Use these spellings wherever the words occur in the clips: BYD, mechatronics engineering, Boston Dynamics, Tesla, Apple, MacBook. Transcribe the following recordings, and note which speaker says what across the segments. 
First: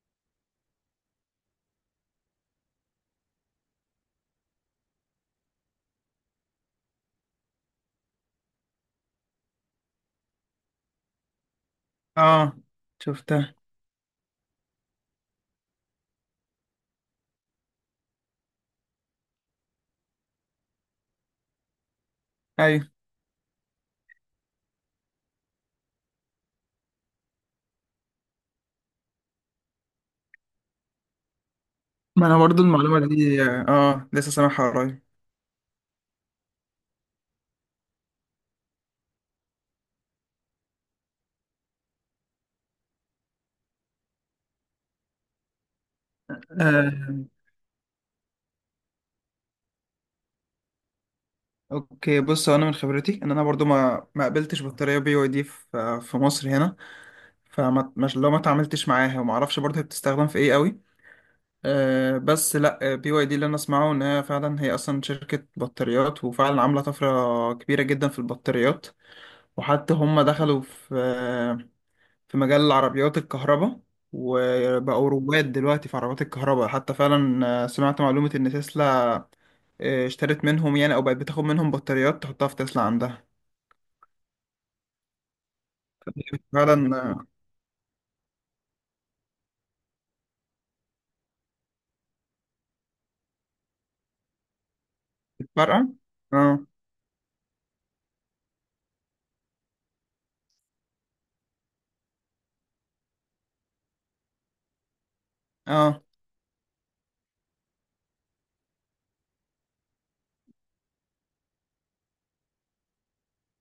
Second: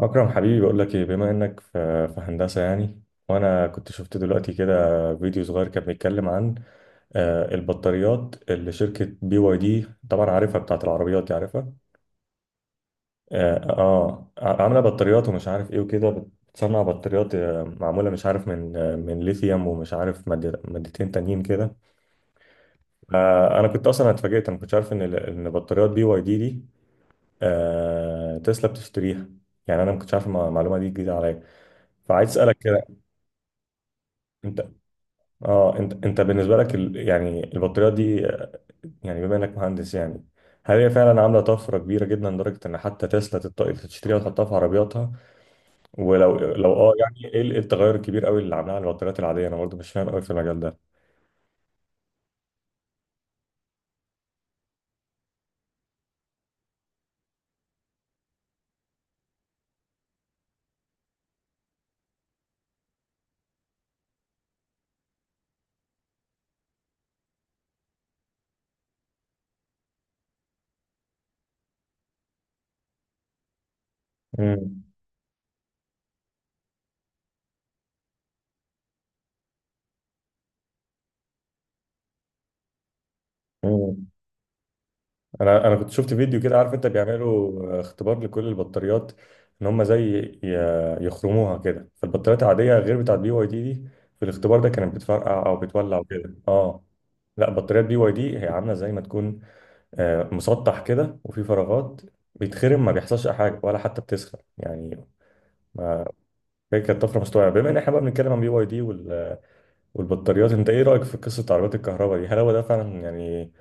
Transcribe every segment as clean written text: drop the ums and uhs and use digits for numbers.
Speaker 1: أكرم حبيبي، بقول لك إيه، بما إنك في هندسة يعني. وأنا كنت شفت دلوقتي كده فيديو صغير كان بيتكلم عن البطاريات اللي شركة بي واي دي، طبعا عارفها بتاعت العربيات دي، عارفها.
Speaker 2: اه شفتها.
Speaker 1: آه, آه عاملة بطاريات ومش عارف إيه وكده، بتصنع بطاريات معمولة مش عارف من من ليثيوم ومش عارف مادتين تانيين كده.
Speaker 2: ايوه،
Speaker 1: أنا كنت أصلا اتفاجئت، أنا ما كنتش عارف إن إن بطاريات بي واي دي دي تسلا بتشتريها. يعني أنا ما كنتش عارف، المعلومة دي جديدة عليا.
Speaker 2: ما
Speaker 1: فعايز
Speaker 2: انا
Speaker 1: أسألك
Speaker 2: برضو
Speaker 1: كده،
Speaker 2: المعلومه دي لسه
Speaker 1: انت.
Speaker 2: سامعها قريب.
Speaker 1: اه انت بالنسبه لك يعني البطاريات دي يعني بما انك مهندس يعني، هل هي فعلا عامله طفره كبيره جدا لدرجه ان حتى تسلا تشتريها وتحطها في عربياتها؟ ولو لو
Speaker 2: آه.
Speaker 1: يعني ايه إيه التغير الكبير قوي اللي عاملها على البطاريات العاديه؟ انا برضه مش فاهم قوي في المجال ده.
Speaker 2: اوكي، بص، هو انا من خبرتي ان انا برضو ما قابلتش بطاريه بي واي دي في مصر هنا. فما مش لو ما اتعاملتش معاها وما اعرفش برضو هي بتستخدم في ايه قوي. بس لا، بي واي دي اللي انا اسمعه ان هي فعلا هي اصلا شركه بطاريات، وفعلا عامله طفره كبيره جدا في البطاريات، وحتى هم دخلوا في مجال عربيات الكهرباء، وبقوا رواد دلوقتي في عربيات الكهرباء. حتى فعلا سمعت معلومة إن تسلا اشترت منهم، يعني أو بقت بتاخد منهم بطاريات تحطها في تسلا عندها.
Speaker 1: امم انا كنت شفت فيديو كده، عارف انت،
Speaker 2: فعلا
Speaker 1: بيعملوا اختبار لكل البطاريات، ان هم زي يخرموها كده، فالبطاريات العاديه غير بتاعت بي واي دي دي، في الاختبار ده كانت بتفرقع او
Speaker 2: فارقة.
Speaker 1: بتولع وكده.
Speaker 2: اه،
Speaker 1: اه لا، بطاريات بي واي دي هي عامله زي ما تكون مسطح كده وفي فراغات، بيتخرم ما بيحصلش أي حاجه ولا حتى بتسخن يعني.
Speaker 2: اه،
Speaker 1: ما هي كانت طفره. مستوعبه؟ بما ان احنا بقى بنتكلم عن بي واي دي والبطاريات، انت ايه رأيك في قصة عربيات الكهرباء دي؟ هل هو ده فعلا يعني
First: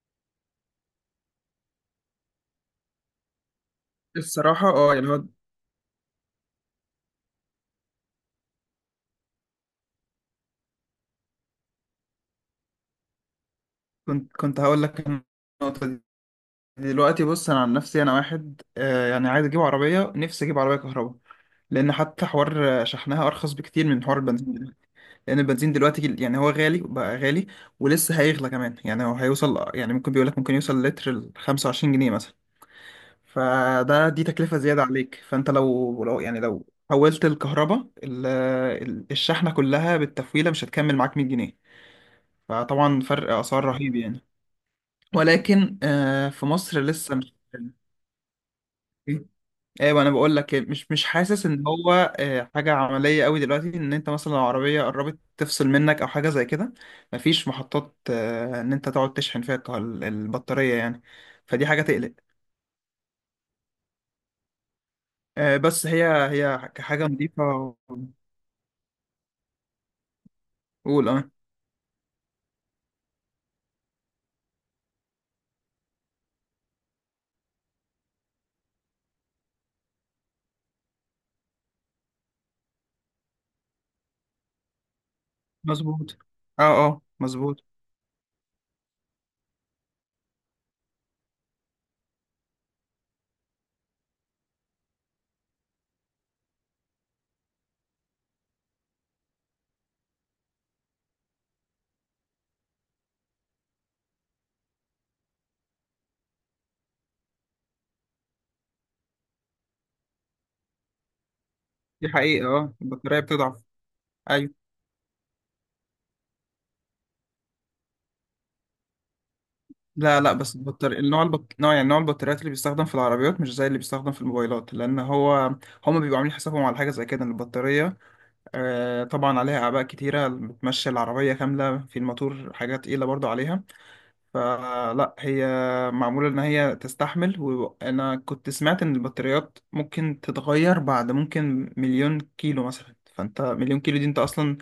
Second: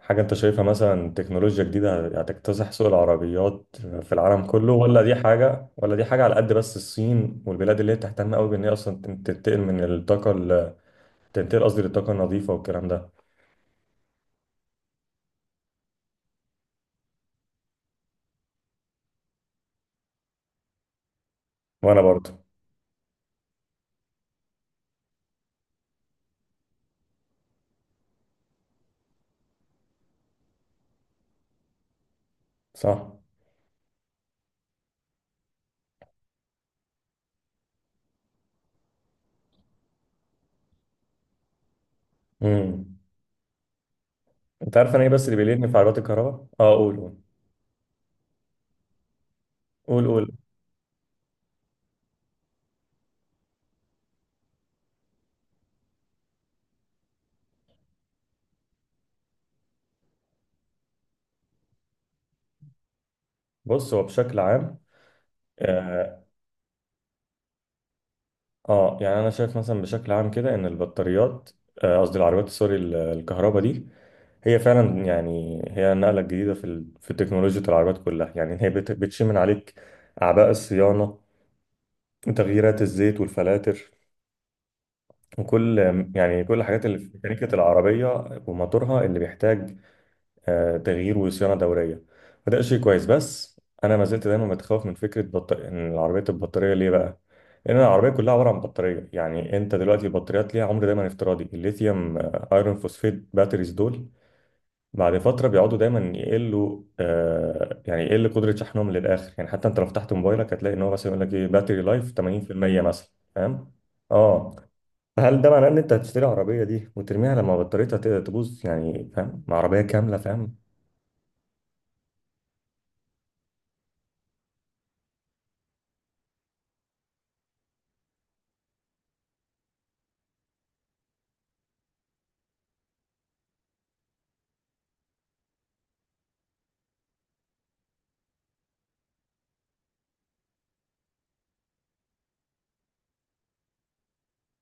Speaker 1: حاجة انت شايفها مثلا تكنولوجيا جديدة هتكتسح سوق العربيات في العالم
Speaker 2: الصراحة
Speaker 1: كله، ولا
Speaker 2: يعني
Speaker 1: دي
Speaker 2: هو،
Speaker 1: حاجة، ولا دي حاجة على قد بس الصين والبلاد اللي هي بتهتم قوي بان هي اصلا تنتقل من الطاقة تنتقل قصدي للطاقة النظيفة والكلام ده؟
Speaker 2: كنت هقول لك النقطة دي. دلوقتي بص، أنا عن نفسي أنا واحد يعني عايز أجيب عربية، نفسي أجيب عربية كهرباء لأن
Speaker 1: وانا
Speaker 2: حتى
Speaker 1: برضو.
Speaker 2: حوار شحنها أرخص بكتير من حوار البنزين. لان البنزين دلوقتي يعني هو غالي، بقى غالي ولسه هيغلى كمان. يعني هو هيوصل، يعني ممكن، بيقول لك ممكن يوصل لتر ل 25 جنيه مثلا.
Speaker 1: صح.
Speaker 2: فده دي تكلفة زيادة عليك. فانت لو لو حولت الكهرباء الشحنة كلها بالتفويلة مش هتكمل معاك 100 جنيه.
Speaker 1: امم
Speaker 2: فطبعا فرق اسعار رهيب يعني.
Speaker 1: انت عارف انا ايه بس اللي بيليني في
Speaker 2: ولكن
Speaker 1: عربيات الكهرباء؟
Speaker 2: في
Speaker 1: اه،
Speaker 2: مصر
Speaker 1: قول قول.
Speaker 2: لسه، مش، ايوه
Speaker 1: قول
Speaker 2: انا
Speaker 1: قول.
Speaker 2: بقول لك مش حاسس ان هو حاجه عمليه قوي دلوقتي. ان انت مثلا لو عربيه قربت تفصل منك او حاجه زي كده، مفيش محطات ان انت تقعد تشحن فيها البطاريه يعني. فدي حاجه تقلق.
Speaker 1: بص، هو بشكل عام
Speaker 2: بس هي
Speaker 1: آه،
Speaker 2: هي كحاجه نظيفه.
Speaker 1: اه يعني انا شايف مثلا بشكل عام كده ان
Speaker 2: قول. اه،
Speaker 1: البطاريات، قصدي العربيات، سوري، الكهرباء دي، هي فعلا يعني هي النقله الجديده في في تكنولوجيا العربيات كلها. يعني هي بتشيل من عليك اعباء الصيانه وتغييرات الزيت والفلاتر، وكل
Speaker 2: مظبوط.
Speaker 1: يعني كل الحاجات
Speaker 2: اه،
Speaker 1: اللي
Speaker 2: اه،
Speaker 1: في ميكانيكا
Speaker 2: مظبوط.
Speaker 1: العربيه، وموتورها اللي بيحتاج تغيير وصيانه دوريه. وده شيء كويس. بس انا ما زلت دايما متخوف من فكره ان العربيه تبقى بطاريه. ليه بقى؟ لان العربيه كلها عباره عن بطاريه. يعني انت دلوقتي البطاريات ليها عمر دايما افتراضي، الليثيوم ايرون فوسفيت باتريز دول بعد فتره بيقعدوا دايما يقلوا. يعني يقل قدره شحنهم للاخر يعني. حتى انت لو فتحت موبايلك هتلاقي ان هو مثلا يقول لك ايه، باتري
Speaker 2: دي
Speaker 1: لايف
Speaker 2: حقيقه، اه
Speaker 1: 80% مثلا.
Speaker 2: البطاريه بتضعف.
Speaker 1: فاهم؟
Speaker 2: ايوه.
Speaker 1: اه. هل ده معناه ان انت هتشتري عربيه دي وترميها لما بطاريتها تبوظ يعني، فاهم، عربيه كامله،
Speaker 2: لا، لا،
Speaker 1: فاهم؟
Speaker 2: بس البطارية النوع، نوع، يعني نوع البطاريات اللي بيستخدم في العربيات مش زي اللي بيستخدم في الموبايلات. لان هو هما بيبقوا عاملين حسابهم على حاجه زي كده، ان البطاريه طبعا عليها أعباء كتيرة. بتمشي العربية كاملة، في الماتور حاجات تقيلة برضو عليها. فلا، هي معمولة إن هي تستحمل. وأنا كنت سمعت إن البطاريات ممكن تتغير بعد ممكن مليون كيلو مثلا. فأنت مليون كيلو دي أنت أصلا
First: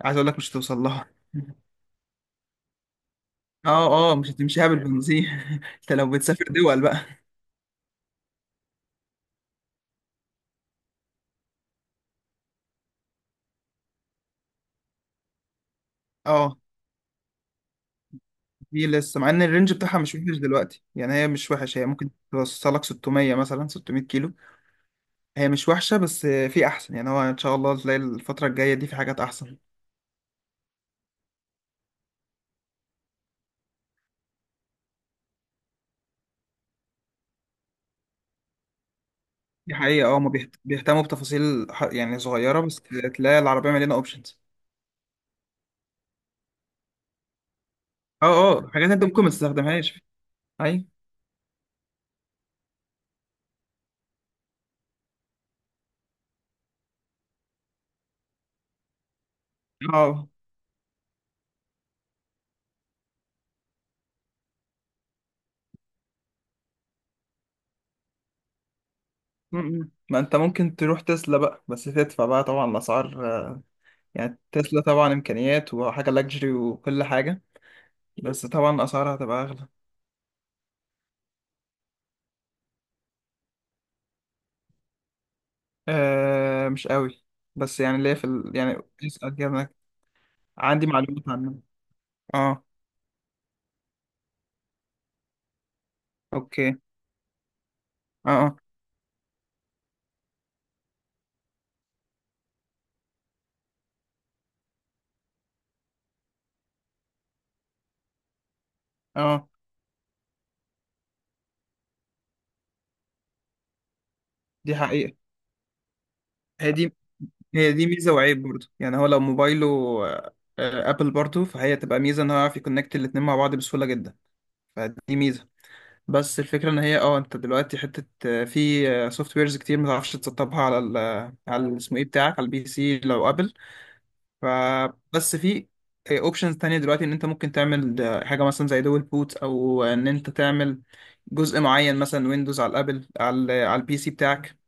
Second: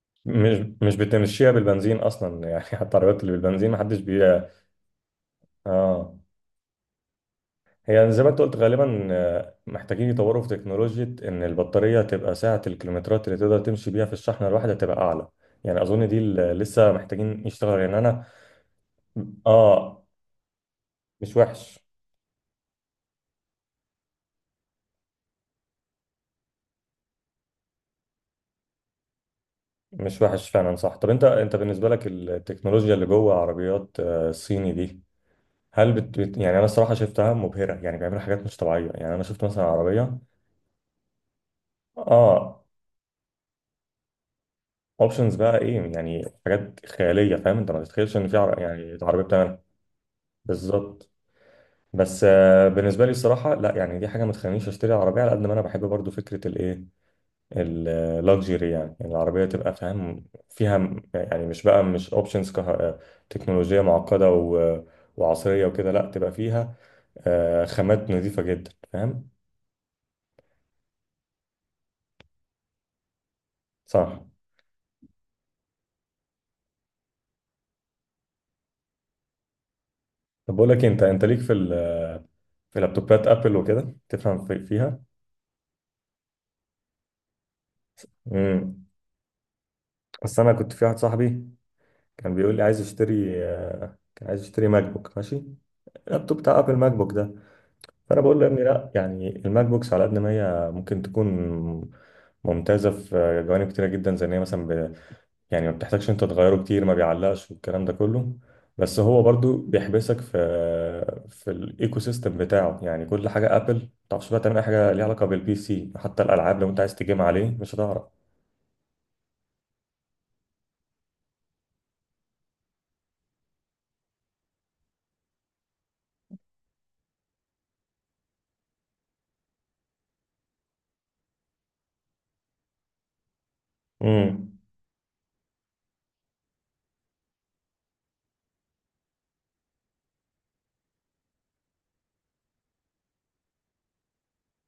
Speaker 2: عايز أقولك مش
Speaker 1: مش
Speaker 2: هتوصل
Speaker 1: مش
Speaker 2: لها.
Speaker 1: بتمشيها بالبنزين اصلا يعني. حتى العربيات اللي بالبنزين ما حدش
Speaker 2: اه، اه، مش
Speaker 1: بي.
Speaker 2: هتمشيها بالبنزين. انت لو
Speaker 1: اه،
Speaker 2: بتسافر دول بقى.
Speaker 1: هي زي ما انت قلت غالبا محتاجين يطوروا في تكنولوجيا ان البطاريه تبقى سعه الكيلومترات اللي تقدر تمشي بيها في الشحنه الواحده تبقى اعلى. يعني اظن دي اللي
Speaker 2: اه،
Speaker 1: لسه محتاجين يشتغلوا يعني، انا.
Speaker 2: دي لسه، مع ان الرينج بتاعها
Speaker 1: اه.
Speaker 2: مش وحش دلوقتي. يعني هي
Speaker 1: مش
Speaker 2: مش
Speaker 1: وحش.
Speaker 2: وحش، هي ممكن توصلك 600 مثلا، 600 كيلو. هي مش وحشة بس في أحسن. يعني هو إن شاء الله تلاقي الفترة الجاية دي في حاجات أحسن.
Speaker 1: مش وحش فعلا، صح. طب انت بالنسبه لك التكنولوجيا اللي جوه عربيات الصيني دي، هل يعني انا الصراحه شفتها مبهره يعني، بيعملوا حاجات مش طبيعيه يعني. انا شفت مثلا
Speaker 2: دي حقيقة،
Speaker 1: عربيه،
Speaker 2: اه، هما بيهتموا بتفاصيل يعني
Speaker 1: اه،
Speaker 2: صغيرة. بس تلاقي العربية مليانة أوبشنز.
Speaker 1: اوبشنز بقى ايه يعني، حاجات خياليه، فاهم؟ انت ما تتخيلش
Speaker 2: اه،
Speaker 1: ان في
Speaker 2: اه، حاجات
Speaker 1: يعني
Speaker 2: أنت
Speaker 1: عربيه
Speaker 2: ممكن ما
Speaker 1: بتعملها.
Speaker 2: تستخدمهاش. أي.
Speaker 1: بالظبط. بس بالنسبه لي الصراحه لا، يعني دي حاجه ما تخلينيش اشتري عربيه على قد ما انا بحب برضو فكره الايه، اللوكجري يعني. يعني العربيه تبقى فاهم
Speaker 2: اه.
Speaker 1: فيها يعني مش بقى، مش اوبشنز كه... آه، تكنولوجيه معقده و... وعصريه وكده. لا، تبقى فيها خامات نظيفه جدا، فاهم.
Speaker 2: م- م. ما أنت ممكن تروح تسلا بقى، بس تدفع بقى. طبعا الأسعار
Speaker 1: صح.
Speaker 2: يعني تسلا طبعا إمكانيات وحاجة لاكجري وكل حاجة، بس طبعا أسعارها هتبقى أغلى.
Speaker 1: طب بقول لك إيه، انت ليك في في لابتوبات ابل وكده؟ تفهم فيها؟
Speaker 2: آه، مش قوي، بس يعني ليه في ال... يعني
Speaker 1: امم
Speaker 2: اسأل كده.
Speaker 1: بس انا كنت في
Speaker 2: عندي
Speaker 1: واحد
Speaker 2: معلومات
Speaker 1: صاحبي
Speaker 2: عنها.
Speaker 1: كان بيقول لي
Speaker 2: اه،
Speaker 1: عايز يشتري آه، كان عايز يشتري ماك بوك، ماشي، اللابتوب بتاع
Speaker 2: اوكي.
Speaker 1: ابل، ماك بوك ده. فانا بقول له يا
Speaker 2: اه،
Speaker 1: ابني لا، يعني الماك بوكس على قد ما هي ممكن تكون ممتازه في جوانب كتيره جدا، زي ان هي مثلا يعني ما بتحتاجش انت تغيره كتير، ما بيعلقش، والكلام ده كله، بس
Speaker 2: اه،
Speaker 1: هو
Speaker 2: آه.
Speaker 1: برضو بيحبسك في الايكو سيستم بتاعه. يعني كل حاجه ابل، ما تعرفش بقى تعمل اي
Speaker 2: دي
Speaker 1: حاجه ليها
Speaker 2: حقيقة.
Speaker 1: علاقه بالبي سي، حتى الالعاب لو
Speaker 2: هي
Speaker 1: انت عايز
Speaker 2: دي
Speaker 1: تجيم عليه
Speaker 2: هي
Speaker 1: مش
Speaker 2: دي
Speaker 1: هتعرف.
Speaker 2: ميزة وعيب برضه. يعني هو لو موبايله آه، ابل برضه، فهي تبقى ميزة ان هو يعرف يكونكت الاتنين مع بعض بسهولة جدا. فدي ميزة. بس الفكرة ان هي انت دلوقتي حتة في سوفت ويرز كتير ما تعرفش تسطبها على ال على اسمه ايه بتاعك على البي سي لو ابل.
Speaker 1: امم.
Speaker 2: فبس في اوبشنز تانية دلوقتي ان انت ممكن تعمل حاجة مثلا زي دول بوت، او ان انت تعمل جزء معين مثلا ويندوز على الابل، على ال- على البي سي بتاعك.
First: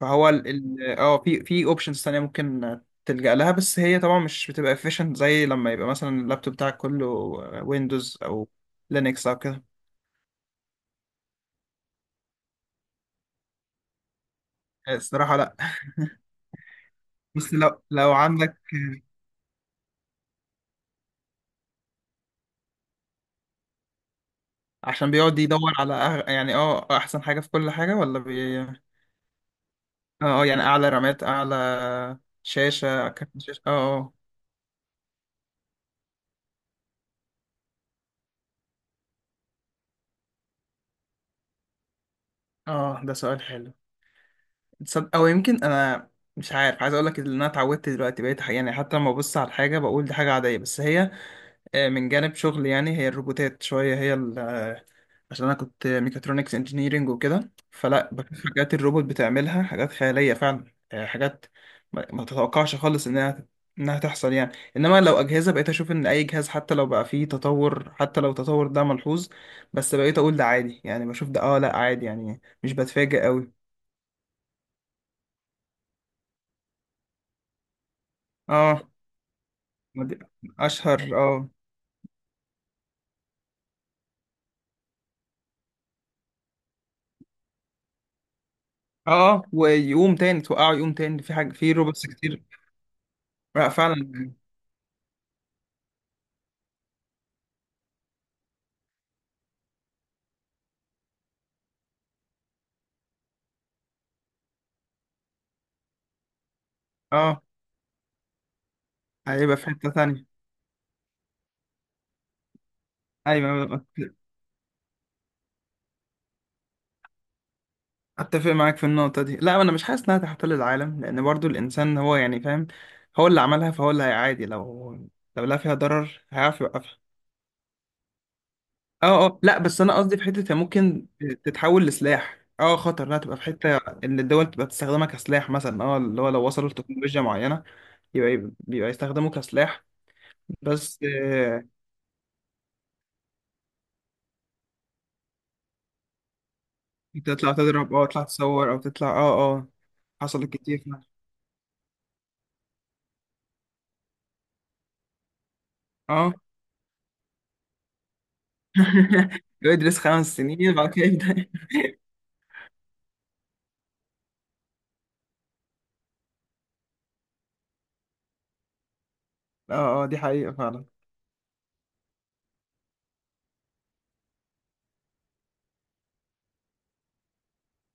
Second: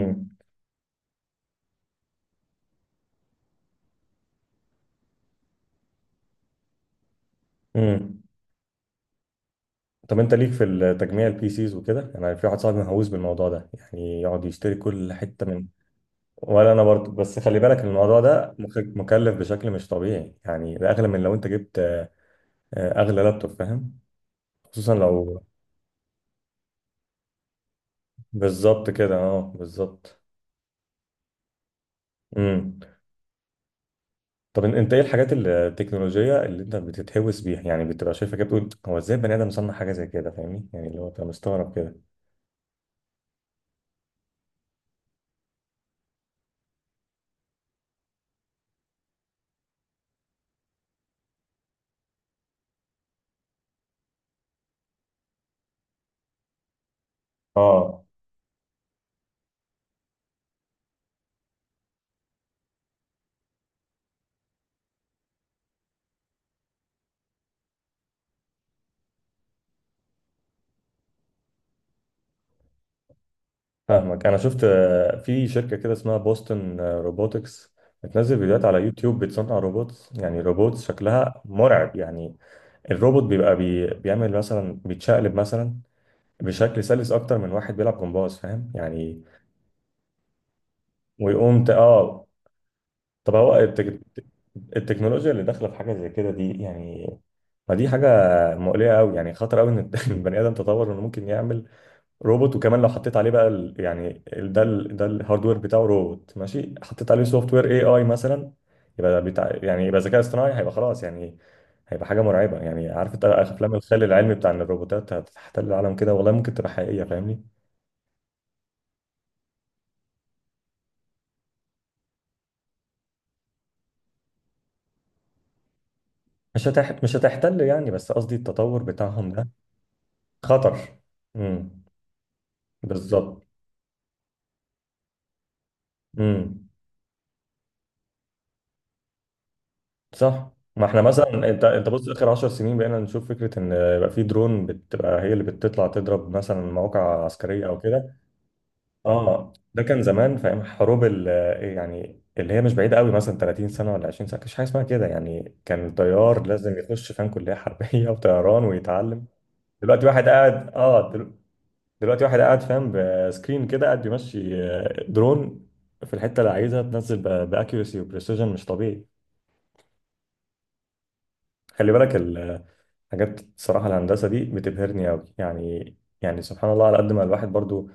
Speaker 2: فهو في اوبشنز تانية ممكن تلجأ لها. بس هي طبعا مش بتبقى efficient زي لما يبقى مثلا اللابتوب بتاعك كله ويندوز
Speaker 1: امم.
Speaker 2: او لينكس او كده.
Speaker 1: طب انت ليك في التجميع، البي سيز وكده؟ انا في واحد صاحبي مهووس بالموضوع ده يعني، يقعد يشتري كل
Speaker 2: الصراحة
Speaker 1: حته
Speaker 2: لا،
Speaker 1: من. ولا انا برضه، بس
Speaker 2: بس
Speaker 1: خلي بالك
Speaker 2: لو
Speaker 1: ان الموضوع ده
Speaker 2: عندك،
Speaker 1: مكلف بشكل مش طبيعي يعني، ده اغلى من لو انت جبت اغلى لابتوب، فاهم؟ خصوصا
Speaker 2: عشان بيقعد
Speaker 1: لو.
Speaker 2: يدور على يعني، احسن حاجة في كل حاجة، ولا اه،
Speaker 1: بالظبط كده، اه، بالظبط.
Speaker 2: يعني اعلى رامات، اعلى
Speaker 1: امم
Speaker 2: شاشة، كارت شاشة، اه.
Speaker 1: طب انت ايه الحاجات التكنولوجيه اللي انت بتتهوس بيها يعني، بتبقى شايفها كده بتقول هو ازاي بني ادم صنع حاجه زي كده؟ فاهمني يعني، اللي هو انت مستغرب كده.
Speaker 2: اه، اه، ده سؤال حلو. تصدق او يمكن، انا مش عارف، عايز اقول لك ان انا اتعودت دلوقتي، بقيت يعني حتى لما ببص على الحاجة بقول دي حاجة عادية. بس هي من جانب شغلي، يعني هي الروبوتات شوية. هي عشان أنا كنت ميكاترونكس انجينيرينج وكده،
Speaker 1: اه
Speaker 2: فلا بشوف حاجات الروبوت بتعملها حاجات خيالية فعلا. حاجات ما تتوقعش خالص إنها تحصل يعني. إنما لو أجهزة، بقيت أشوف إن أي جهاز حتى لو بقى فيه تطور، حتى لو التطور ده ملحوظ، بس بقيت أقول ده عادي. يعني بشوف ده أه لأ عادي، يعني مش بتفاجئ أوي.
Speaker 1: فاهمك. انا شفت في شركه كده اسمها بوستون روبوتكس، بتنزل فيديوهات على
Speaker 2: أه.
Speaker 1: يوتيوب، بتصنع
Speaker 2: ما
Speaker 1: روبوتس.
Speaker 2: دي...
Speaker 1: يعني روبوتس
Speaker 2: أشهر،
Speaker 1: شكلها
Speaker 2: أه،
Speaker 1: مرعب يعني. الروبوت بيبقى بيعمل مثلا بيتشقلب مثلا بشكل سلس اكتر من واحد بيلعب جمباز، فاهم
Speaker 2: أه،
Speaker 1: يعني؟
Speaker 2: ويقوم تاني، توقعه يقوم تاني. في حاجة
Speaker 1: ويقوم ت...
Speaker 2: في روبوتس
Speaker 1: اه
Speaker 2: كتير.
Speaker 1: طب هو
Speaker 2: لأ، فعلا يعني،
Speaker 1: التكنولوجيا اللي داخله في حاجه زي كده دي يعني، ما دي حاجه مقلقه قوي يعني، خطر قوي ان البني ادم تطور انه ممكن يعمل روبوت. وكمان لو حطيت عليه بقى ده الهاردوير بتاعه، روبوت ماشي، حطيت عليه
Speaker 2: أه
Speaker 1: سوفت وير اي مثلا، يبقى بتاع،
Speaker 2: هيبقى في
Speaker 1: يعني
Speaker 2: حتة
Speaker 1: يبقى ذكاء
Speaker 2: تانية.
Speaker 1: اصطناعي، هيبقى خلاص يعني، هيبقى حاجه مرعبه يعني. عارف انت افلام
Speaker 2: أيوة،
Speaker 1: الخيال العلمي بتاع ان الروبوتات هتحتل العالم كده؟ والله ممكن تبقى حقيقيه، فاهمني؟
Speaker 2: أتفق معاك في النقطة دي. لا، أنا مش حاسس إنها تحتل العالم لأن برضو الإنسان هو، يعني فاهم، هو اللي عملها فهو اللي هيعادي لو لا فيها ضرر هيعرف يوقفها.
Speaker 1: مش هتحتل يعني، بس قصدي التطور
Speaker 2: أه،
Speaker 1: بتاعهم
Speaker 2: أه،
Speaker 1: ده
Speaker 2: لا بس أنا قصدي في حتة هي
Speaker 1: خطر.
Speaker 2: ممكن
Speaker 1: امم.
Speaker 2: تتحول لسلاح. أه، خطر إنها تبقى في
Speaker 1: بالظبط.
Speaker 2: حتة، إن الدول تبقى تستخدمها كسلاح مثلا. أه اللي هو لو
Speaker 1: امم.
Speaker 2: وصلوا لتكنولوجيا معينة، يبقى بيبقى يستخدموه كسلاح.
Speaker 1: صح. ما
Speaker 2: بس
Speaker 1: احنا مثلا، انت انت بص، اخر 10 سنين بقينا نشوف فكره ان يبقى في درون بتبقى هي اللي بتطلع تضرب مثلا مواقع
Speaker 2: تطلع
Speaker 1: عسكريه او
Speaker 2: تضرب، أه
Speaker 1: كده.
Speaker 2: تطلع تصور، أو تطلع،
Speaker 1: اه.
Speaker 2: أه، أه
Speaker 1: ده كان زمان في
Speaker 2: حصلت
Speaker 1: ايام
Speaker 2: كتير فعلا.
Speaker 1: حروب ال يعني اللي هي مش بعيده قوي، مثلا 30 سنه ولا 20 سنه كانش حاجه اسمها كده يعني. كان
Speaker 2: أه
Speaker 1: طيار لازم يخش فاهم، كليه حربيه وطيران ويتعلم.
Speaker 2: يدرس
Speaker 1: دلوقتي واحد
Speaker 2: خمس
Speaker 1: قاعد
Speaker 2: سنين بعد كده
Speaker 1: اه دل-
Speaker 2: يبدأ.
Speaker 1: دلوقتي واحد قاعد فاهم بسكرين كده، قاعد بيمشي درون في الحته اللي عايزها تنزل، باكيوسي وبريسيجن مش طبيعي.
Speaker 2: اه، اه، دي حقيقة فعلا.
Speaker 1: خلي بالك الحاجات، الصراحه الهندسه دي بتبهرني قوي يعني سبحان الله، على قد ما الواحد برضو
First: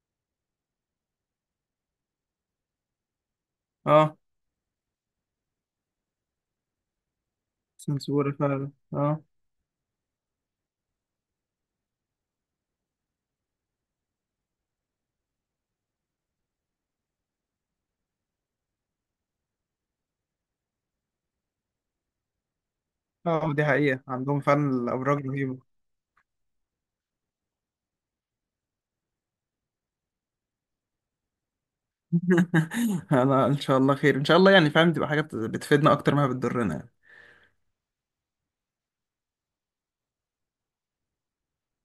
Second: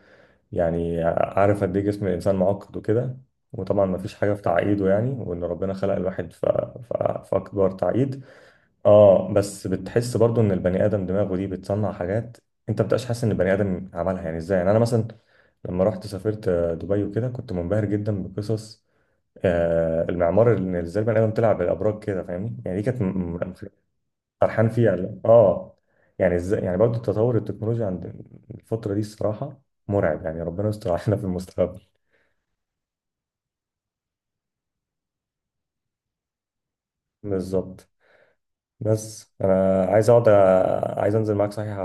Speaker 1: يعني عارف قد ايه جسم الانسان معقد وكده، وطبعا ما فيش
Speaker 2: اه،
Speaker 1: حاجه في تعقيده يعني، وان ربنا خلق الواحد في اكبر تعقيد،
Speaker 2: سنسورة فعلا. اه،
Speaker 1: اه، بس بتحس برضو ان البني ادم دماغه دي بتصنع حاجات انت بتبقاش حاسس ان البني ادم عملها، يعني ازاي يعني. انا مثلا لما رحت سافرت دبي وكده كنت منبهر جدا بقصص المعمار، اللي ازاي البني ادم طلع بالابراج كده، فاهمني يعني؟ دي كانت م-
Speaker 2: اه، دي حقيقة، عندهم
Speaker 1: فرحان
Speaker 2: فعلا
Speaker 1: فيه على
Speaker 2: الأبراج رهيبة.
Speaker 1: يعني ازاي يعني برضه تطور التكنولوجيا عند الفترة دي، الصراحة مرعب يعني. ربنا يستر علينا في المستقبل.
Speaker 2: أنا إن شاء الله خير. إن شاء الله يعني فاهم، تبقى حاجة بتفيدنا أكتر ما بتضرنا يعني.
Speaker 1: بالظبط. بس انا عايز اقعد عايز انزل معاك صحيح،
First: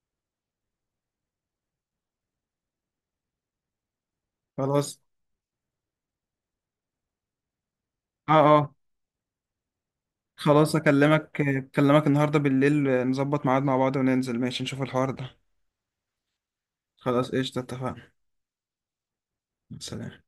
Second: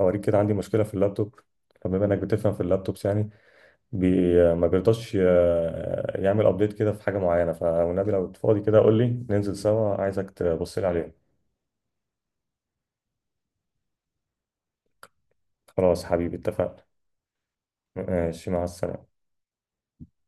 Speaker 1: اوريك كده عندي مشكله في اللابتوب، فبما انك بتفهم في اللابتوبس يعني، بي ما
Speaker 2: خلاص.
Speaker 1: بيرضاش يعمل ابديت كده في حاجه معينه، فالنبي لو
Speaker 2: اه،
Speaker 1: فاضي
Speaker 2: اه،
Speaker 1: كده قول لي ننزل سوا، عايزك
Speaker 2: خلاص،
Speaker 1: تبص لي عليه.
Speaker 2: أكلمك، أكلمك النهاردة بالليل نظبط ميعاد مع بعض، وننزل ماشي نشوف الحوار ده.
Speaker 1: خلاص حبيبي، اتفقنا.
Speaker 2: خلاص قشطة، اتفقنا.
Speaker 1: ماشي، مع السلامه.
Speaker 2: سلام.